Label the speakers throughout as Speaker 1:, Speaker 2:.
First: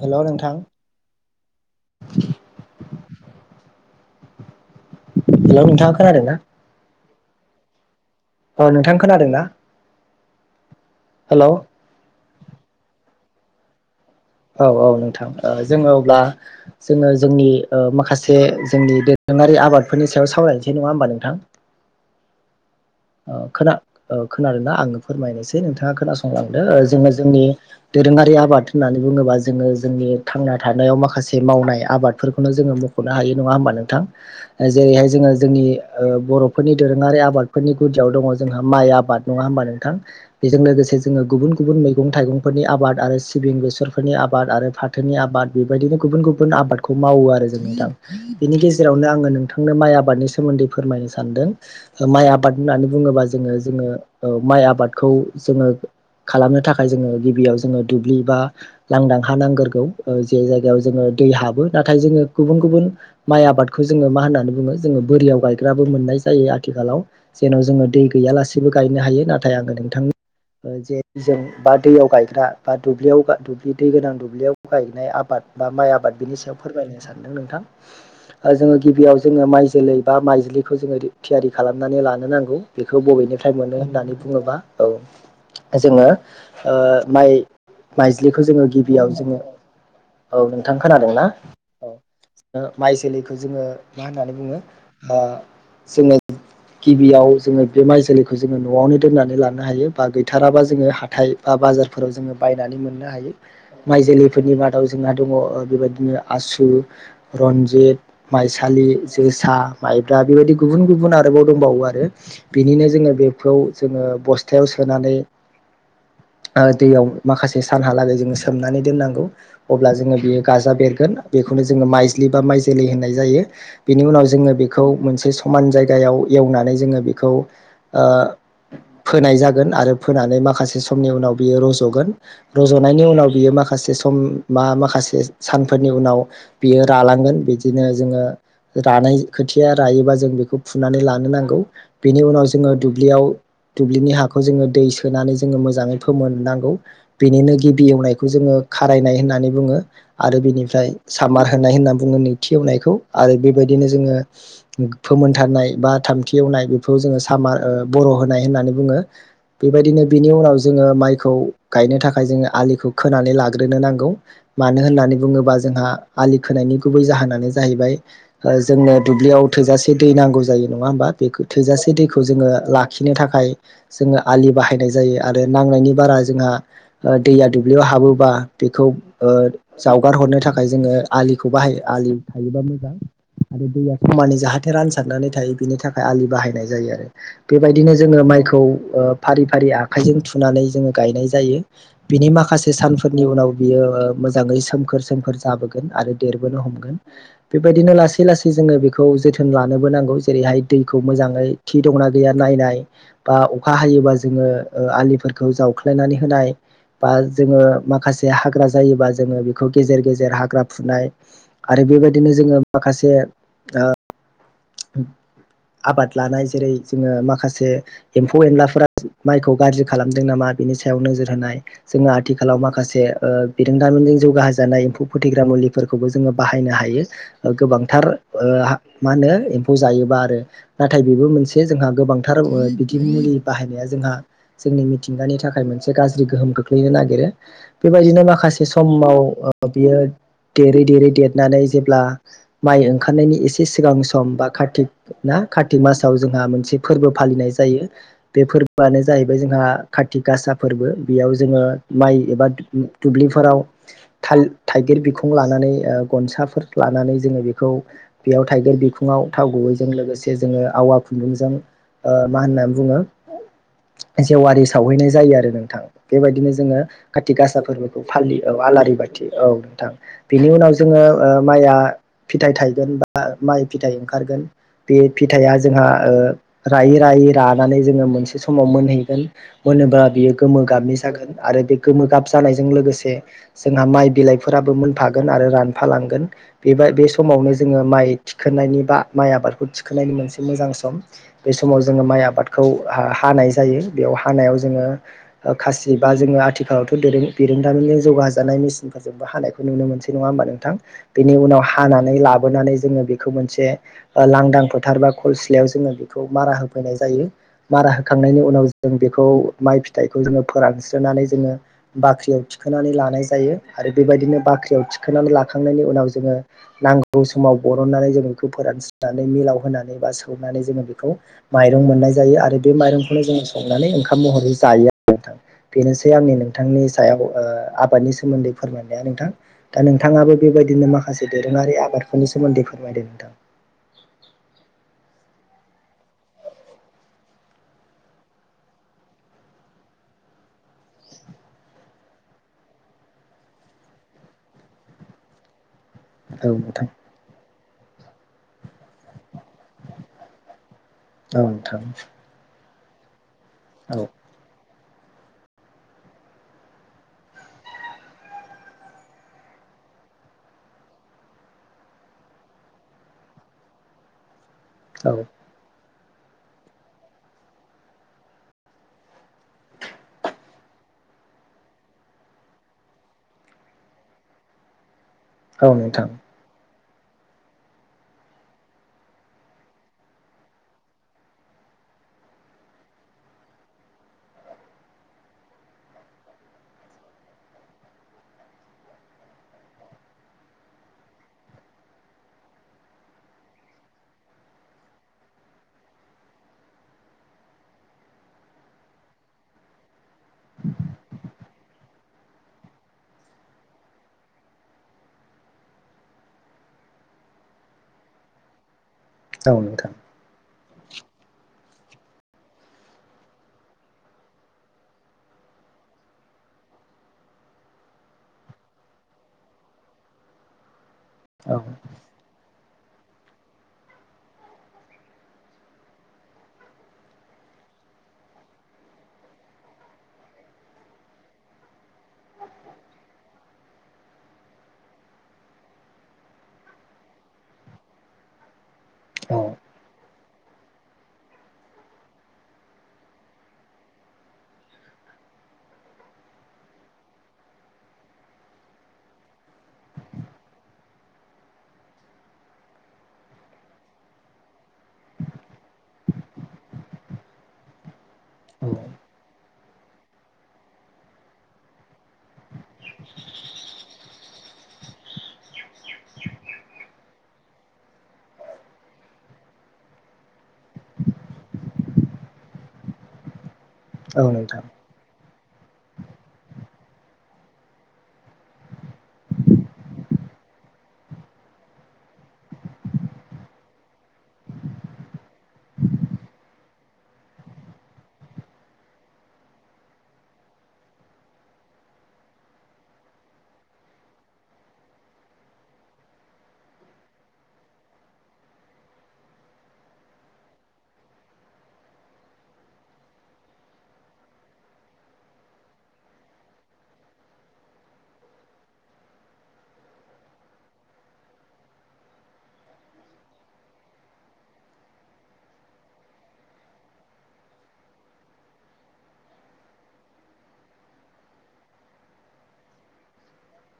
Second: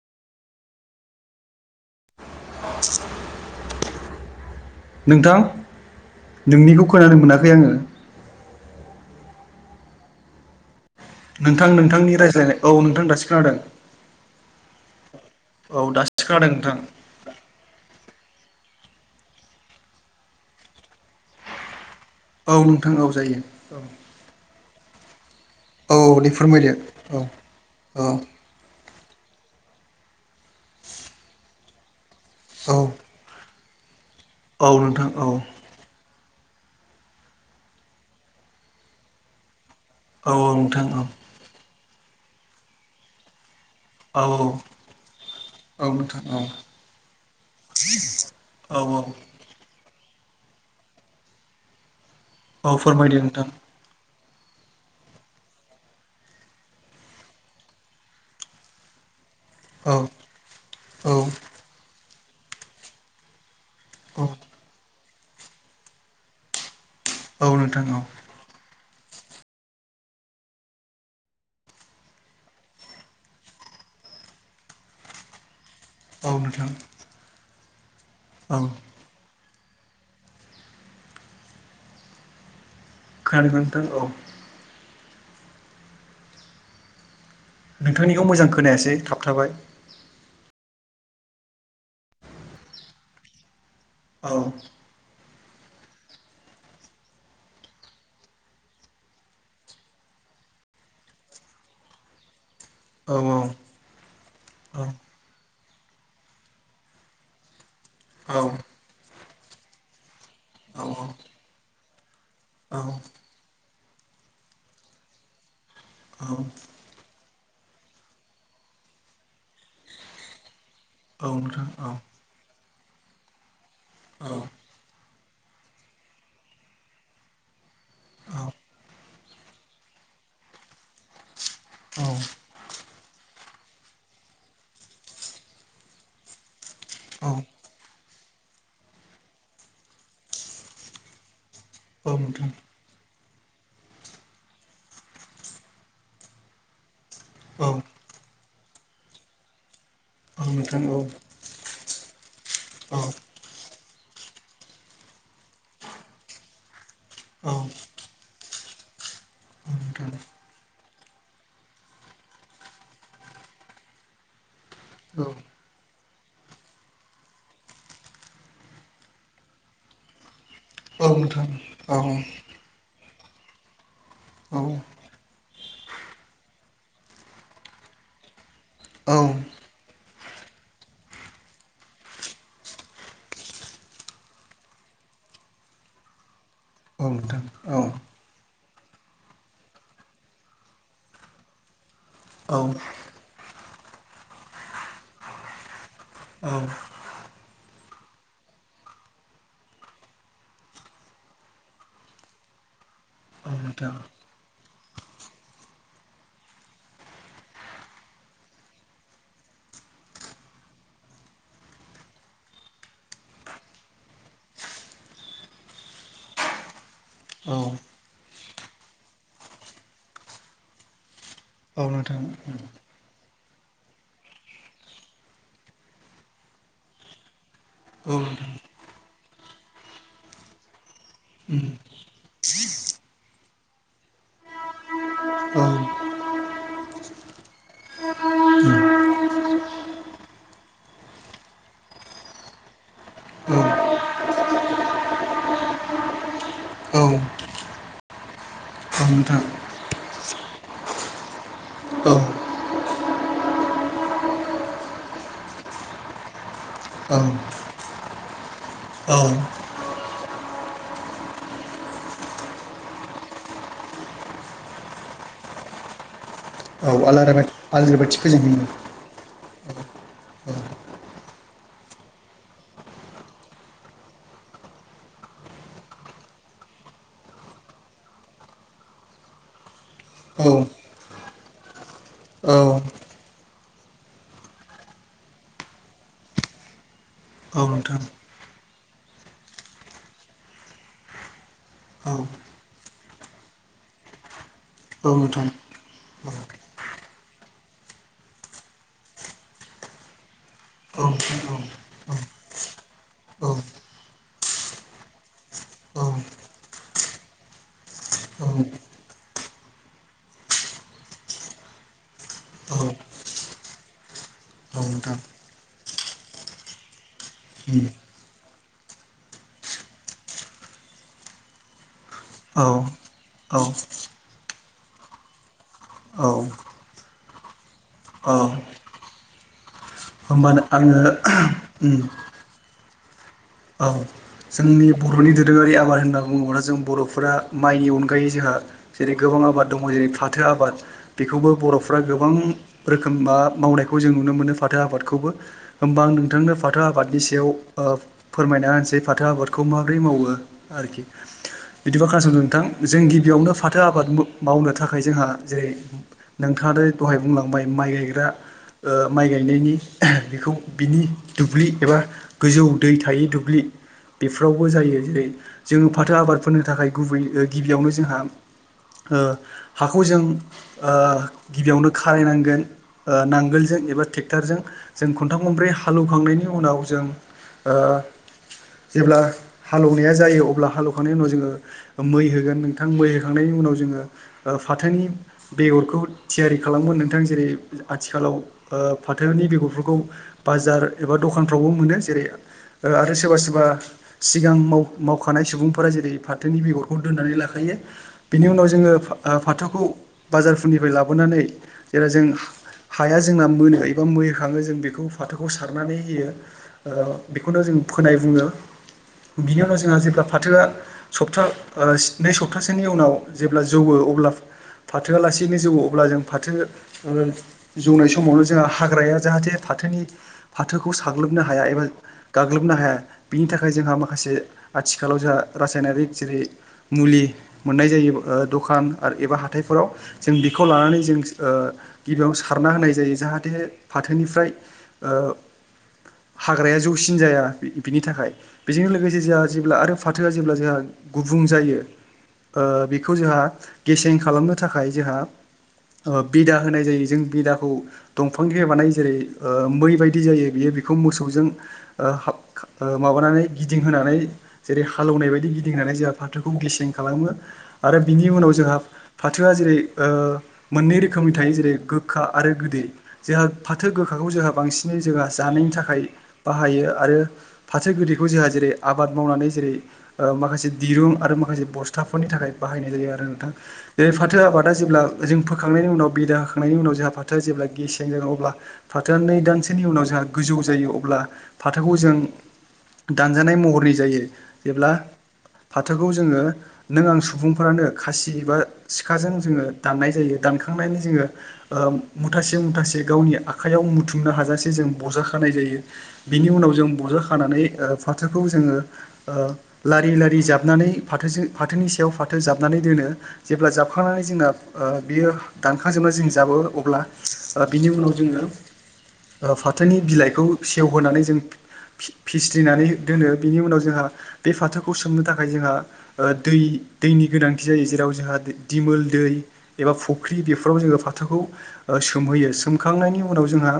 Speaker 1: हेल नोंथां।
Speaker 2: [inaudible] नोंथां
Speaker 1: हेलौ नोंथाङा खोनादों ना
Speaker 2: नोंनिखौ खोनानो मोनाखै आङो।
Speaker 1: अ नोंथां खोनादोंना?
Speaker 2: नोंथां नोंथांनि रायज्लायनाय औ नोंथां दासि खोनादों।
Speaker 1: औ औ नोंथां
Speaker 2: औ
Speaker 1: जोङो अब्ला
Speaker 2: दासो खोनादों नोंथां
Speaker 1: जोङो जोंनि ओ माखासे जोंनि दोरोङारि आबादफोरनि सायाव सावरायनोसै नङा होमबा नोंथां।
Speaker 2: औ औ
Speaker 1: ओ
Speaker 2: जायो
Speaker 1: खोना
Speaker 2: औ
Speaker 1: खोनादों ना आङो फोरमायनायसै। दे नोंथाङा
Speaker 2: औ दे
Speaker 1: खोनासंलांदो
Speaker 2: फोरमायदो
Speaker 1: ओ जोङो
Speaker 2: औ
Speaker 1: जोंनि दोरोङारि आबाद होननानै बुङोबा जोङो जोंनि थांना थानायाव माखासे मावनाय आबाद फोरखौनो
Speaker 2: औ
Speaker 1: जोङो मख'नो हायो नङा होमबा नोंथां ओ
Speaker 2: औ
Speaker 1: जेरैहाय
Speaker 2: नोंथां औ
Speaker 1: जोङो जोंनि ओ बर'फोरनि दोरोङारि आबादफोरनि गुदियाव दङ जोंहा माइ आबाद नङा होमबा नों थां
Speaker 2: औ
Speaker 1: बेजों
Speaker 2: नोंथां औ
Speaker 1: लोगोसे जोङो गुबुन गुबुन मैगं थाइगंफोरनि आबाद आरो सिबिं गोसो बेसरफोरनि
Speaker 2: औ
Speaker 1: आबाद आरो फाथोनि आबाद
Speaker 2: औ
Speaker 1: बेबायदिनो गुबुन
Speaker 2: नोंथां औ
Speaker 1: गुबुन आबादखौ मावो आरो जों नोंथां बेनि गेजे
Speaker 2: औ
Speaker 1: जेरावनो आङो नोंथांनो माइ आबाद बादनि सोमोन्दै फोरमायनो सानदों हो माइ आबाद
Speaker 2: औ
Speaker 1: होननानै
Speaker 2: फोरमायदो
Speaker 1: बुङोबा
Speaker 2: नोंथां
Speaker 1: जोङो जोङो ओ माइ आबादखौ जोङो खालामनो थाखाय जोङो गिबियाव जोङो दुब्लि बा लांदां हा नांगोरगौ
Speaker 2: औ
Speaker 1: ओ जे जायगायाव जोङो
Speaker 2: औ
Speaker 1: दै हाबो नाथाय जोङो गुबुन गुबुन माइ आबाद खो जोङो
Speaker 2: औ
Speaker 1: मा होननानै बुङो जोङो बोरियाव गायग्राबो मोननाय जायो आथिखालाव
Speaker 2: औ
Speaker 1: जेन'
Speaker 2: नोंथां
Speaker 1: जोङो
Speaker 2: औ
Speaker 1: दै गैयालासेबो गायनो हायो नाथाय आङो नोंथां ओ जे जों बा दैयाव गायग्रा बा दुब्लियाव बा दुब्लि दै गोनां दुब्लियाव गायनाय आबाद बा माइ आबाद
Speaker 2: औ
Speaker 1: बिनि सायाव
Speaker 2: नोंथां
Speaker 1: फोरमायनो सानदों नोंथां ओ
Speaker 2: औ
Speaker 1: जोङो गिबियाव जोङो माइ जो जोलै बा माइज्लिखौ जोङो रि थियारि खालामनानै लानो नांगौ बेखौ बबेनिफ्राय
Speaker 2: खोनादोंना
Speaker 1: मोनो
Speaker 2: नोंथां औ
Speaker 1: होननानै बुङोब्ला औ जोङो ओ माइ
Speaker 2: नोंथांनिखौ
Speaker 1: माइज्लिखौ
Speaker 2: मोजां
Speaker 1: जोङो
Speaker 2: खोनायासै
Speaker 1: गिबियाव जोङो
Speaker 2: थाबथाबाय
Speaker 1: औ नोंथां खोनादोंना औ ओ माइ जोलैखौ जोङो मा
Speaker 2: औ
Speaker 1: होननानै बुङो ओ जोंनो गिबियाव जोङो बे माइ जोलैखौ जोङो न'आवनो दोननानै लानो हायो बा गैथाराबा जोङो हाथाय बा बाजा जार फोराव बायनानै मोननो
Speaker 2: औ
Speaker 1: हायो माइ जोलैफोरनि
Speaker 2: औ
Speaker 1: मादाव जोंहा दङ ओ बेबायदिनो आसु, रन्जित, माइसालि, जोसा, माइ ब्रा बेबायदि गुबुन गुबुन आरोबाव दंबावो आरो
Speaker 2: औ
Speaker 1: बिनिनो जोङो बेखौ जोङो बस्थायाव सोनानै
Speaker 2: औ
Speaker 1: ओ दैयाव माखासे सानहालागै जोङो सोमनानै दोननांगौ अब्ला जोङो बेयो गाजा बेरगोन
Speaker 2: औ
Speaker 1: बेखौनो
Speaker 2: नोंथां औ
Speaker 1: जोङो माइज्लि बा माइ जोलै होननाय जायो बेनि उनाव
Speaker 2: औ
Speaker 1: जोङो बेखौ मोनसे समान जायगायाव एवनानै जोङो बिखौ ओ
Speaker 2: औ
Speaker 1: फोनाय जागोन आरो फोनानै माखासे समनि उनाव बियो
Speaker 2: औ
Speaker 1: रज'गोन रज'नायनि उनाव बियो माखा खासे सम मा माखासे स-सानफोरनि उनाव बियो
Speaker 2: औ
Speaker 1: रालांगोन बिदिनो जोङो रानाय खोथिया रायोबा जों बेखौ फुनानै लानो नांगौ।
Speaker 2: औ
Speaker 1: बेनि उनाव
Speaker 2: नोंथां
Speaker 1: जोङो दुब्लियाव दुब्लिनि हाखौ जोङो दै सोनानै जोङो मोजाङै फोमोननांगौ। बिनिनो
Speaker 2: औ
Speaker 1: गिबि एवनायखौ जोङो खारायनाय होननानै बुङो। आरो
Speaker 2: औ नोंथां
Speaker 1: बिनिफ्राय
Speaker 2: औ
Speaker 1: सामार होनाय होनना बुङो नैथि एवनायखौ
Speaker 2: औ
Speaker 1: आरो बेबायदिनो जोङो फोमोनथारनाय बा थामथि एवनाय बेखौ जोङो
Speaker 2: औ
Speaker 1: सामार ओ बर' होन नाय होननानै बुङो बेबायदिनो
Speaker 2: नोंथां
Speaker 1: बिनि उनाव जोङो माइखौ गायनो थाखाय जोङो आलिखौ खोनानै लाग्रोनो नांगौ। मानो होननानै
Speaker 2: औ
Speaker 1: बुङोब्ला जोंहा आलि खोनायनि गुबै जाहोनानो जाहैबाय ओ जोंनो दुब्लियाव थोजासे दै नांगौ जायो। नङा होमबा
Speaker 2: औ
Speaker 1: बेखो
Speaker 2: नोंथां
Speaker 1: थोजासे
Speaker 2: औ नोंथां
Speaker 1: दैखौ
Speaker 2: औ
Speaker 1: जोङो लाखिनो थाखाय जोङो आलि
Speaker 2: औ
Speaker 1: बाहायनाय जायो आर रो नांनायनि बारा जोंहा ओ दैया दुब्लियाव हाबोबा बेखौ ओ जावगार हरनो थाखाय जोङो आलिखौ बाहायो आलि थायोबा मोजां आरो दैया खमानै जाहाथे रानसारनानै थायो। बिनि थाखाय आलि बाहायनाय जायो आरो
Speaker 2: औ नोंथां औ नोंथां औ नोंथां औ नोंथां औ
Speaker 1: बेबायदिनो जोङो माइखौ ओ फारि फारि आखाइजों थुनानै जोङो गायनाय जायो बिनि माखासे सानफोरनि उनाव बियो ओ मोजाङै सोमखोर सोमखोर जाब बोगोन आरो
Speaker 2: औ
Speaker 1: देरबोनो हमगोन बेबायदिनो लासै लासै जोङो बेखौ जोथोन लानोबो नांगौ। जेरैहाय दैखौ मोजाङै थि दङना गैया नायनाय बा अखा
Speaker 2: औ औ
Speaker 1: हायोबा जोङो ओ आलिफोर खौ जावख्लायनानै होनाय बा जोङो माखासे हाग्रा जायोबा जोङो बेखौ गेजेर गेजेर हाग्रा फुनाय आरो बेबायदिनो जोङो माखासे ओ आबाद लानाय जेरै जोङो माखासे एम्फौ एनलाफोरा माइखौ गाज्रि खालामदों नामा बिनि सायाव नोजोर होनाय जोङो आथिखालाव माखासे ओ बिरोंदामिजों जौगा होजानाय एम्फौ फोथैग्रा मुलिफोरखौबो जोङो बाहायनो हायो गोबांथार ओ हा मा होनो एम म्फौ जायोबा आरो नाथाय बेबो मोनसे जोंहा गोबांथार ओ बिदि मुलि बाहायनाया जोंहा जोंनि मिथिंगानि थाखाय मोनसे गाज्रि गोहोम खोख्लैनो नागिरो बेबायदिनो माखासे समाव ओ बियो देरै देरै देरनानै जेब्ला माइ ओंखारनायनि एसे सिगां सम बा कार्तिक ना कार्तिक मासाव जोंहा मोनसे फोरबो फालिनाय जायो बे फोरबोआनो जाहैबाय जोंहा आ कारति गासा फोरबो बेयाव जोङो माइ एबा दुब्लिफोराव थाल थाइगिर बिखुं लानानै गनसाफोर लानानै जोङो बेखौ बेयाव थाइगिर बिखुङाव थाव गुबैजों लोगोसे जोङो आवा खुन्दुंजों ओ मा होननानै बुङो जेवारि सावहैनाय जायो आरो नोंथां बेबायदिनो जोङो
Speaker 2: आल आलारि
Speaker 1: काति गासा फोरबोखौ
Speaker 2: बाथि
Speaker 1: फालियो औ
Speaker 2: फोजोंहैयो
Speaker 1: आलारि बाथि औ नो थां बिनि उनाव जोङो ओ माइया फिथाइ थायगोन बा माइ फिथाइ ओं खारगोन ओगोन बे फिथाइआ जोंहा रायै रायै रानानै जोङो मोनसे समाव मोनहैग गोन मोनोबा बियो
Speaker 2: औ
Speaker 1: गोमो गाबनि जागोन आरो बे गोमो गाब
Speaker 2: औ
Speaker 1: जानायजों लोगोसे जोंहा माइ बिलाइफोराबो मोनफागोन आरो रानफालांगोन बेबा बे समावनो
Speaker 2: औ
Speaker 1: जोङो
Speaker 2: नोंथां
Speaker 1: माइ थिखोननायनि बा माइ आबादखौ थिखोनायनायनि मोनसे मोजां सम बे समाव जोङो
Speaker 2: औ
Speaker 1: माइ आबादखौ हा-हानाय जायो बेयाव हानायाव जोङो
Speaker 2: औ नोंथांं
Speaker 1: खासि बा जोङो आथिखालावथ' दोरों दोरोंदामिनि जौगाजानाय मेसिनफोरजोंबो हानायखौ नुनो मोनसै नङा होमबा नोंथां
Speaker 2: औ
Speaker 1: बेनि उनाव हानानै लाबोनानै जोङो बेखौ
Speaker 2: औ
Speaker 1: मोनसे ओ लांदां फोथार बा खल सिलायाव जोङो बेखौ मारा होफैनाय जायो मारा होखांनायनि
Speaker 2: औ
Speaker 1: उनाव जों बे खौ माइ फिथाइखौ जो फोरानस्रोननानै जोङो बाख्रियाव थिखोनानै लानाय जायो आरो बे बेबायदिनो बाख्रियाव थिखनानै लाखांनायनि उनाव जोङो नांगौ समाव बरननानै जोंङो बेखौ फोरानस नानै मिलाव होनानै बा सौनानै जोङो बेखौ माइरं मोननाय जायो आरो बे माइरंखौनो जोङो संनानै ओंखाम महरै जायोआ रो नोंथां बेनोसै आंनि नोंथांनि सायाव ओ आबादनि सोमोन्दै फोरमायनाया नोंथां दा नोंथाङाबो
Speaker 2: होमबानो
Speaker 1: बेबायदिनो माखासे दोरोङारि
Speaker 2: आङो
Speaker 1: आबादफोरनि सोमोन्दै फोरमायदो नोंथां
Speaker 2: औ जोंनि बर'नि दोरोङारि आबाद होनना बुङोबा जों बर'फोरा माइनि अनगायै जोंहा जेरै गोबां आबाद दङ जेरै फाथो आबाद बेखौबो बर'फ्रा गोबां रोखोम बा मावन मावनायखौ जों नुनो मोनो फाथो आबादखौबो होमबा आं नोंथांनो फाथो
Speaker 1: नोंथां
Speaker 2: आबादनि सायाव ओ फोरमायना होनसै फाथो आबाद खौ माबोरै मावो आरोखि
Speaker 1: औ नोंथां
Speaker 2: बिदिबा खोनासंदों नोंथां जों गिबियावनो फाथो
Speaker 1: औ नोंथां
Speaker 2: आबाद मावनो थाखाय जोंहा जेरै नोंथाङा दहाय बुंलांबाय माइ गायग्रा ओ माइ गायनायनि बेखौ बिनि दुब्लि एबा गोजौ दै थायि दुब्लि बेफोरावबो जायो
Speaker 1: औ
Speaker 2: जेरै जोङो फाथो आबादफोरनो थाखाय गुबै गिबियावनो जोंहा ओ हाखौ जों ओ गिबियावनो खारायनांगोन ओ नांगोलजों एबा थेकटरजों जों खन्थाम खनब्रै
Speaker 1: औ नोंथां
Speaker 2: हालौखांनायनि उनाव जों ओ जेब्ला हालेवनाया जायो अब्ला हालौवखांनायनि उनाव जोङो मै होगोन नोंथां मै होखांनायनि उनाव जोङो ओ फाथोनि बेगरखौ थियारि खालामोन नोंथां जेरै आथिखालाव ओ फाथोनि बेगरफोरखौ बाजार एबा दखानफ्रावबो मोनो जेरै ओ आरो सोरबा सोरबा सिगां माव मावखानाय सुबुंफोरा जेरै फाथोनि बेगरखौ दोननानै लाय खायो बिनि उनाव जोङो फाथोखौ बाजारफोरनिफ्राय लाबोनानै जेराव जों हाया जोंना मोनो एबा मोखाङो जों बेखौ फाथोखौ सारनानै होयो ओ बेखौनो जों फोनाय बुङो
Speaker 1: औ
Speaker 2: बिनि उनाव
Speaker 1: नोंथां
Speaker 2: जोंहा जेब्ला फाथोआ सप्था ओ नै सप्तासेनि जेब्ला जौवो अब्ला फाथोआलासिनो जौ अब्ला जों फाथो जौनाय समावनो जोंहा हाग्राया जाहाथे था फाथोनि फाथोखौ साग्लोबनो
Speaker 1: औ
Speaker 2: हाया एबा गाग्लोबनो हाया बिनि थाखाय जोंहा माखासे आथिखालाव जोंहा रासायनारिक जेरै मुलि मोननाय जायो ओ दखान एबा हााइफोराव जों बेखौ लानानै जों ओ गिबिया ज ज फाथ ह ज बिनि थाखाय बेजों लोगोसे
Speaker 1: औ
Speaker 2: जोंहा जेब्ला आरो फाथोआ जेब्ला जोंहा गुबुं जायो। बेखौ जोंहा गेसें खालामनो थाखाय जोंहा [inaudible] बिदा होनाय जायो जों बिदाखौ दंफां बानाय जेरै मै बायदि जायो बे [inaudible] बेखौ मोसौजों ओ माबानानै गिदिंहोनानै जेरै हालेवनाय बायदि गिदिंहानै जोंहा फाथोखौ गिसिं [inaudible] खालामो आरो बिनि उनाव जोंहा फाथोआ जेरै मोननै रोखोमनि थायो जेरै गोखा आरो गोदै जोंहा फाथो गोखाखौ जोंहा बांसिनै जोंहा जानायनि थाखाय बाहायो आरो फाथो गोरदैखौ जोंहा जेरै आबाद मावनानै जेरै माखासे दिरुं आरो माखासे बस्थु फसाफोरनि थाखाय बाहायनाय जायो आरो नोंथांा जेरै
Speaker 1: औ नोंथां औ
Speaker 2: फाथो
Speaker 1: नोंथां
Speaker 2: आबादा जेब्ला जों [inaudible] होखांनायनि उनाव बिदा होखांनायनि उनाव जोंहा फाथोआ जेब्ला गेसें जागोन अब्ला फाथोआ नै दानसेोनि उन जों गोजौ जायो अब्ला फाथोखौ जों दानजानाय महरनि जायो जेब्ला फाथोखौ जोङो नों आं सुबुंफ्रानो खासि बा सिखाजों जोङो दाननाय जायो दानखांनानै जोङो मुथासे मुथासे गावनि आखाइयाव मुथुमनो हाजासे जों ब'जाखानाय नाय जायो बिनि उनाव जों बजा खानानै फाथोखौ जोङो लारि लारि जाबनानै फाथो फ फाथोनि सायाव फाथो जाबनानै दोनो जेब्ला जाबखांनानै जोंना बियो दानखां जोबना जों जनिाव जो फनि बिलाइ होनानै जों फिसि्रिनानै दोनो बिनि उनाव जोंहा बे फाथोखौ सोमनो थाखाय जोंहा दै दैनि गोनांथि जायो जेराव जोंहा दिमोल दै एबा फुख्रि बेफोराव जोङो फाथोखौ सोमहोयो सोमखांनायनि उनाव जोंहा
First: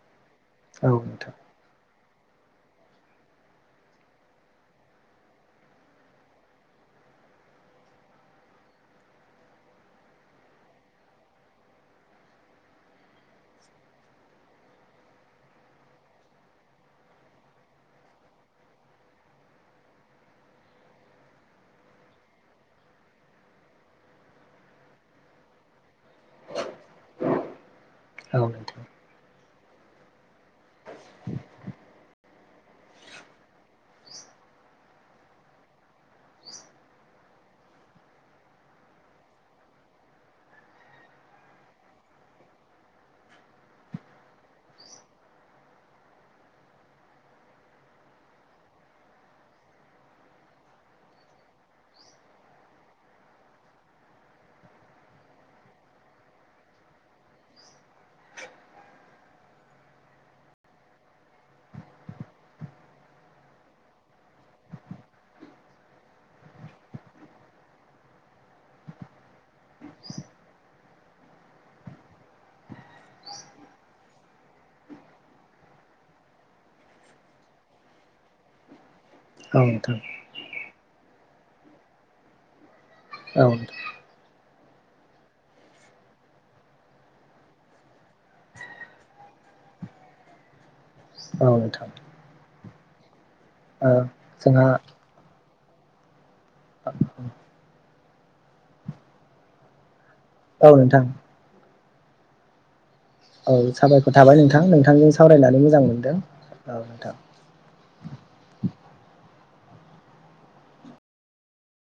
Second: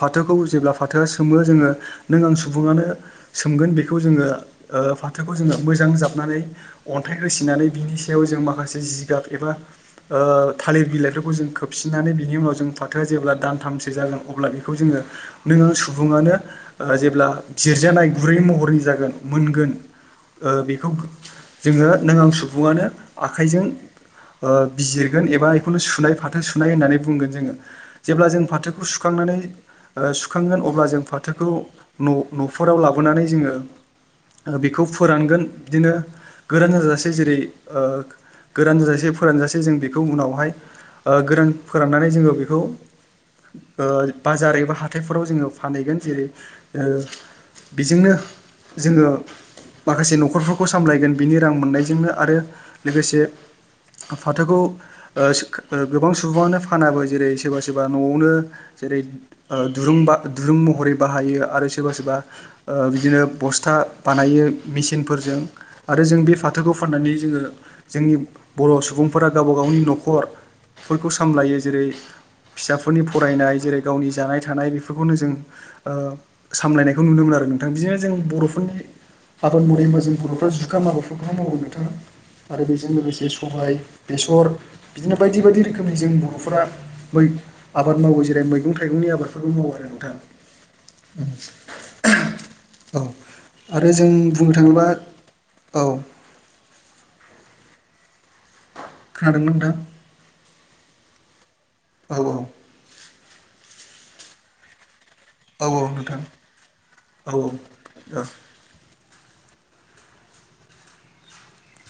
Speaker 2: फाथोखौ जों
Speaker 1: औ नोंथां औ
Speaker 2: फाथोा
Speaker 1: नोंथां औ
Speaker 2: सोमो जोङो नों आं सुबुङानो सोमगोन बेखौ जोङो फाथोखौ जोङो मोजां जाबनानै अन्थाइ हाइ होसिनानै बिनि सायाव जों माखासे जिगाब एबा थालिर बिलाइफोरखौ जों खोबसिननानै बिनि उनाव जोंोक्टोआ जेब्ला दानथामसो जागोन अब्ला बेखौ जोङो नों आ सुबुङानो जेब्ला जिरजानाय गुरै महरै जागोन मोनगोन बेखौ जोङो नों आं सुबुआनो आखाइजों बिजिरगोन एबा बेखौल' सुनाय फाथो सुनाय होननानै बुंगोन जोङो जेब्ला जों फाथोखौ सुखांनानै सुखांगोन अब्ला जों फाथोखौ' न'फोरराव लाबोनानै जोङो बेखौ फोरानगोन बिदिनो गोरान जाजासे जेरै गोरान जाजासे फोरानजासे जों बेखौ उनावहाय गोरान फोराननानै जोङो बेखौ बाजारै ब हाथ हाथथायफोराव जोङो फानहैगोन जेरै बेजोंनो जोङो माखासे न'खरफोरखौ सामलायगोन बिनि रां मोननायजोंनो आरो लोगोसे फाथोखौ गोबां सुबुङानो फानाबो जेरै सोरबा सोरबा न'आवनो जेरै दुरुं महरै बाहायो आरो सोरबा सोरबा ओ बिदिनो बस्था बानायो। मेचनफोरजों आरो जों बे फाथोखौ फाननानै जोङो जोंनि बर' सुबुंफोरा गाव गाव गावनि न'खरफोरखौ सामलायो जेरै फिसाफोरनि फरायनाय जेरै गावनि जानाय थानाय बेफोरखौनो जों सामलायनायखौ नुनो मोन आरो नोंथां बिदिनो जों बर'फोरनि आबाद मरै मो जों बर'फ्रा जुखााम माबाफोरखौ मावोन नोंथाङा आरो बे बेजों लोगोसे सबाय बेसर बिदिनो बायदि बायदि रोखोमनि जों बर'फोरा आबाद मावो जेरै मैगं थाइगंनि आबाद फोरबो मावो आरो नोंथां
Speaker 1: औ थां
Speaker 2: औ आरो जों बुंनो थाङोब्ला औ खानादोंना नोंथां
Speaker 1: औ नोंथां।
Speaker 2: औ औ।
Speaker 1: औ साबायखर थाबाय नोंथां नोंथांजों सावरायनानै
Speaker 2: औ
Speaker 1: मोजां
Speaker 2: औ
Speaker 1: मोनदों
Speaker 2: नोंथां
Speaker 1: औ नोंथां।
Speaker 2: औ औ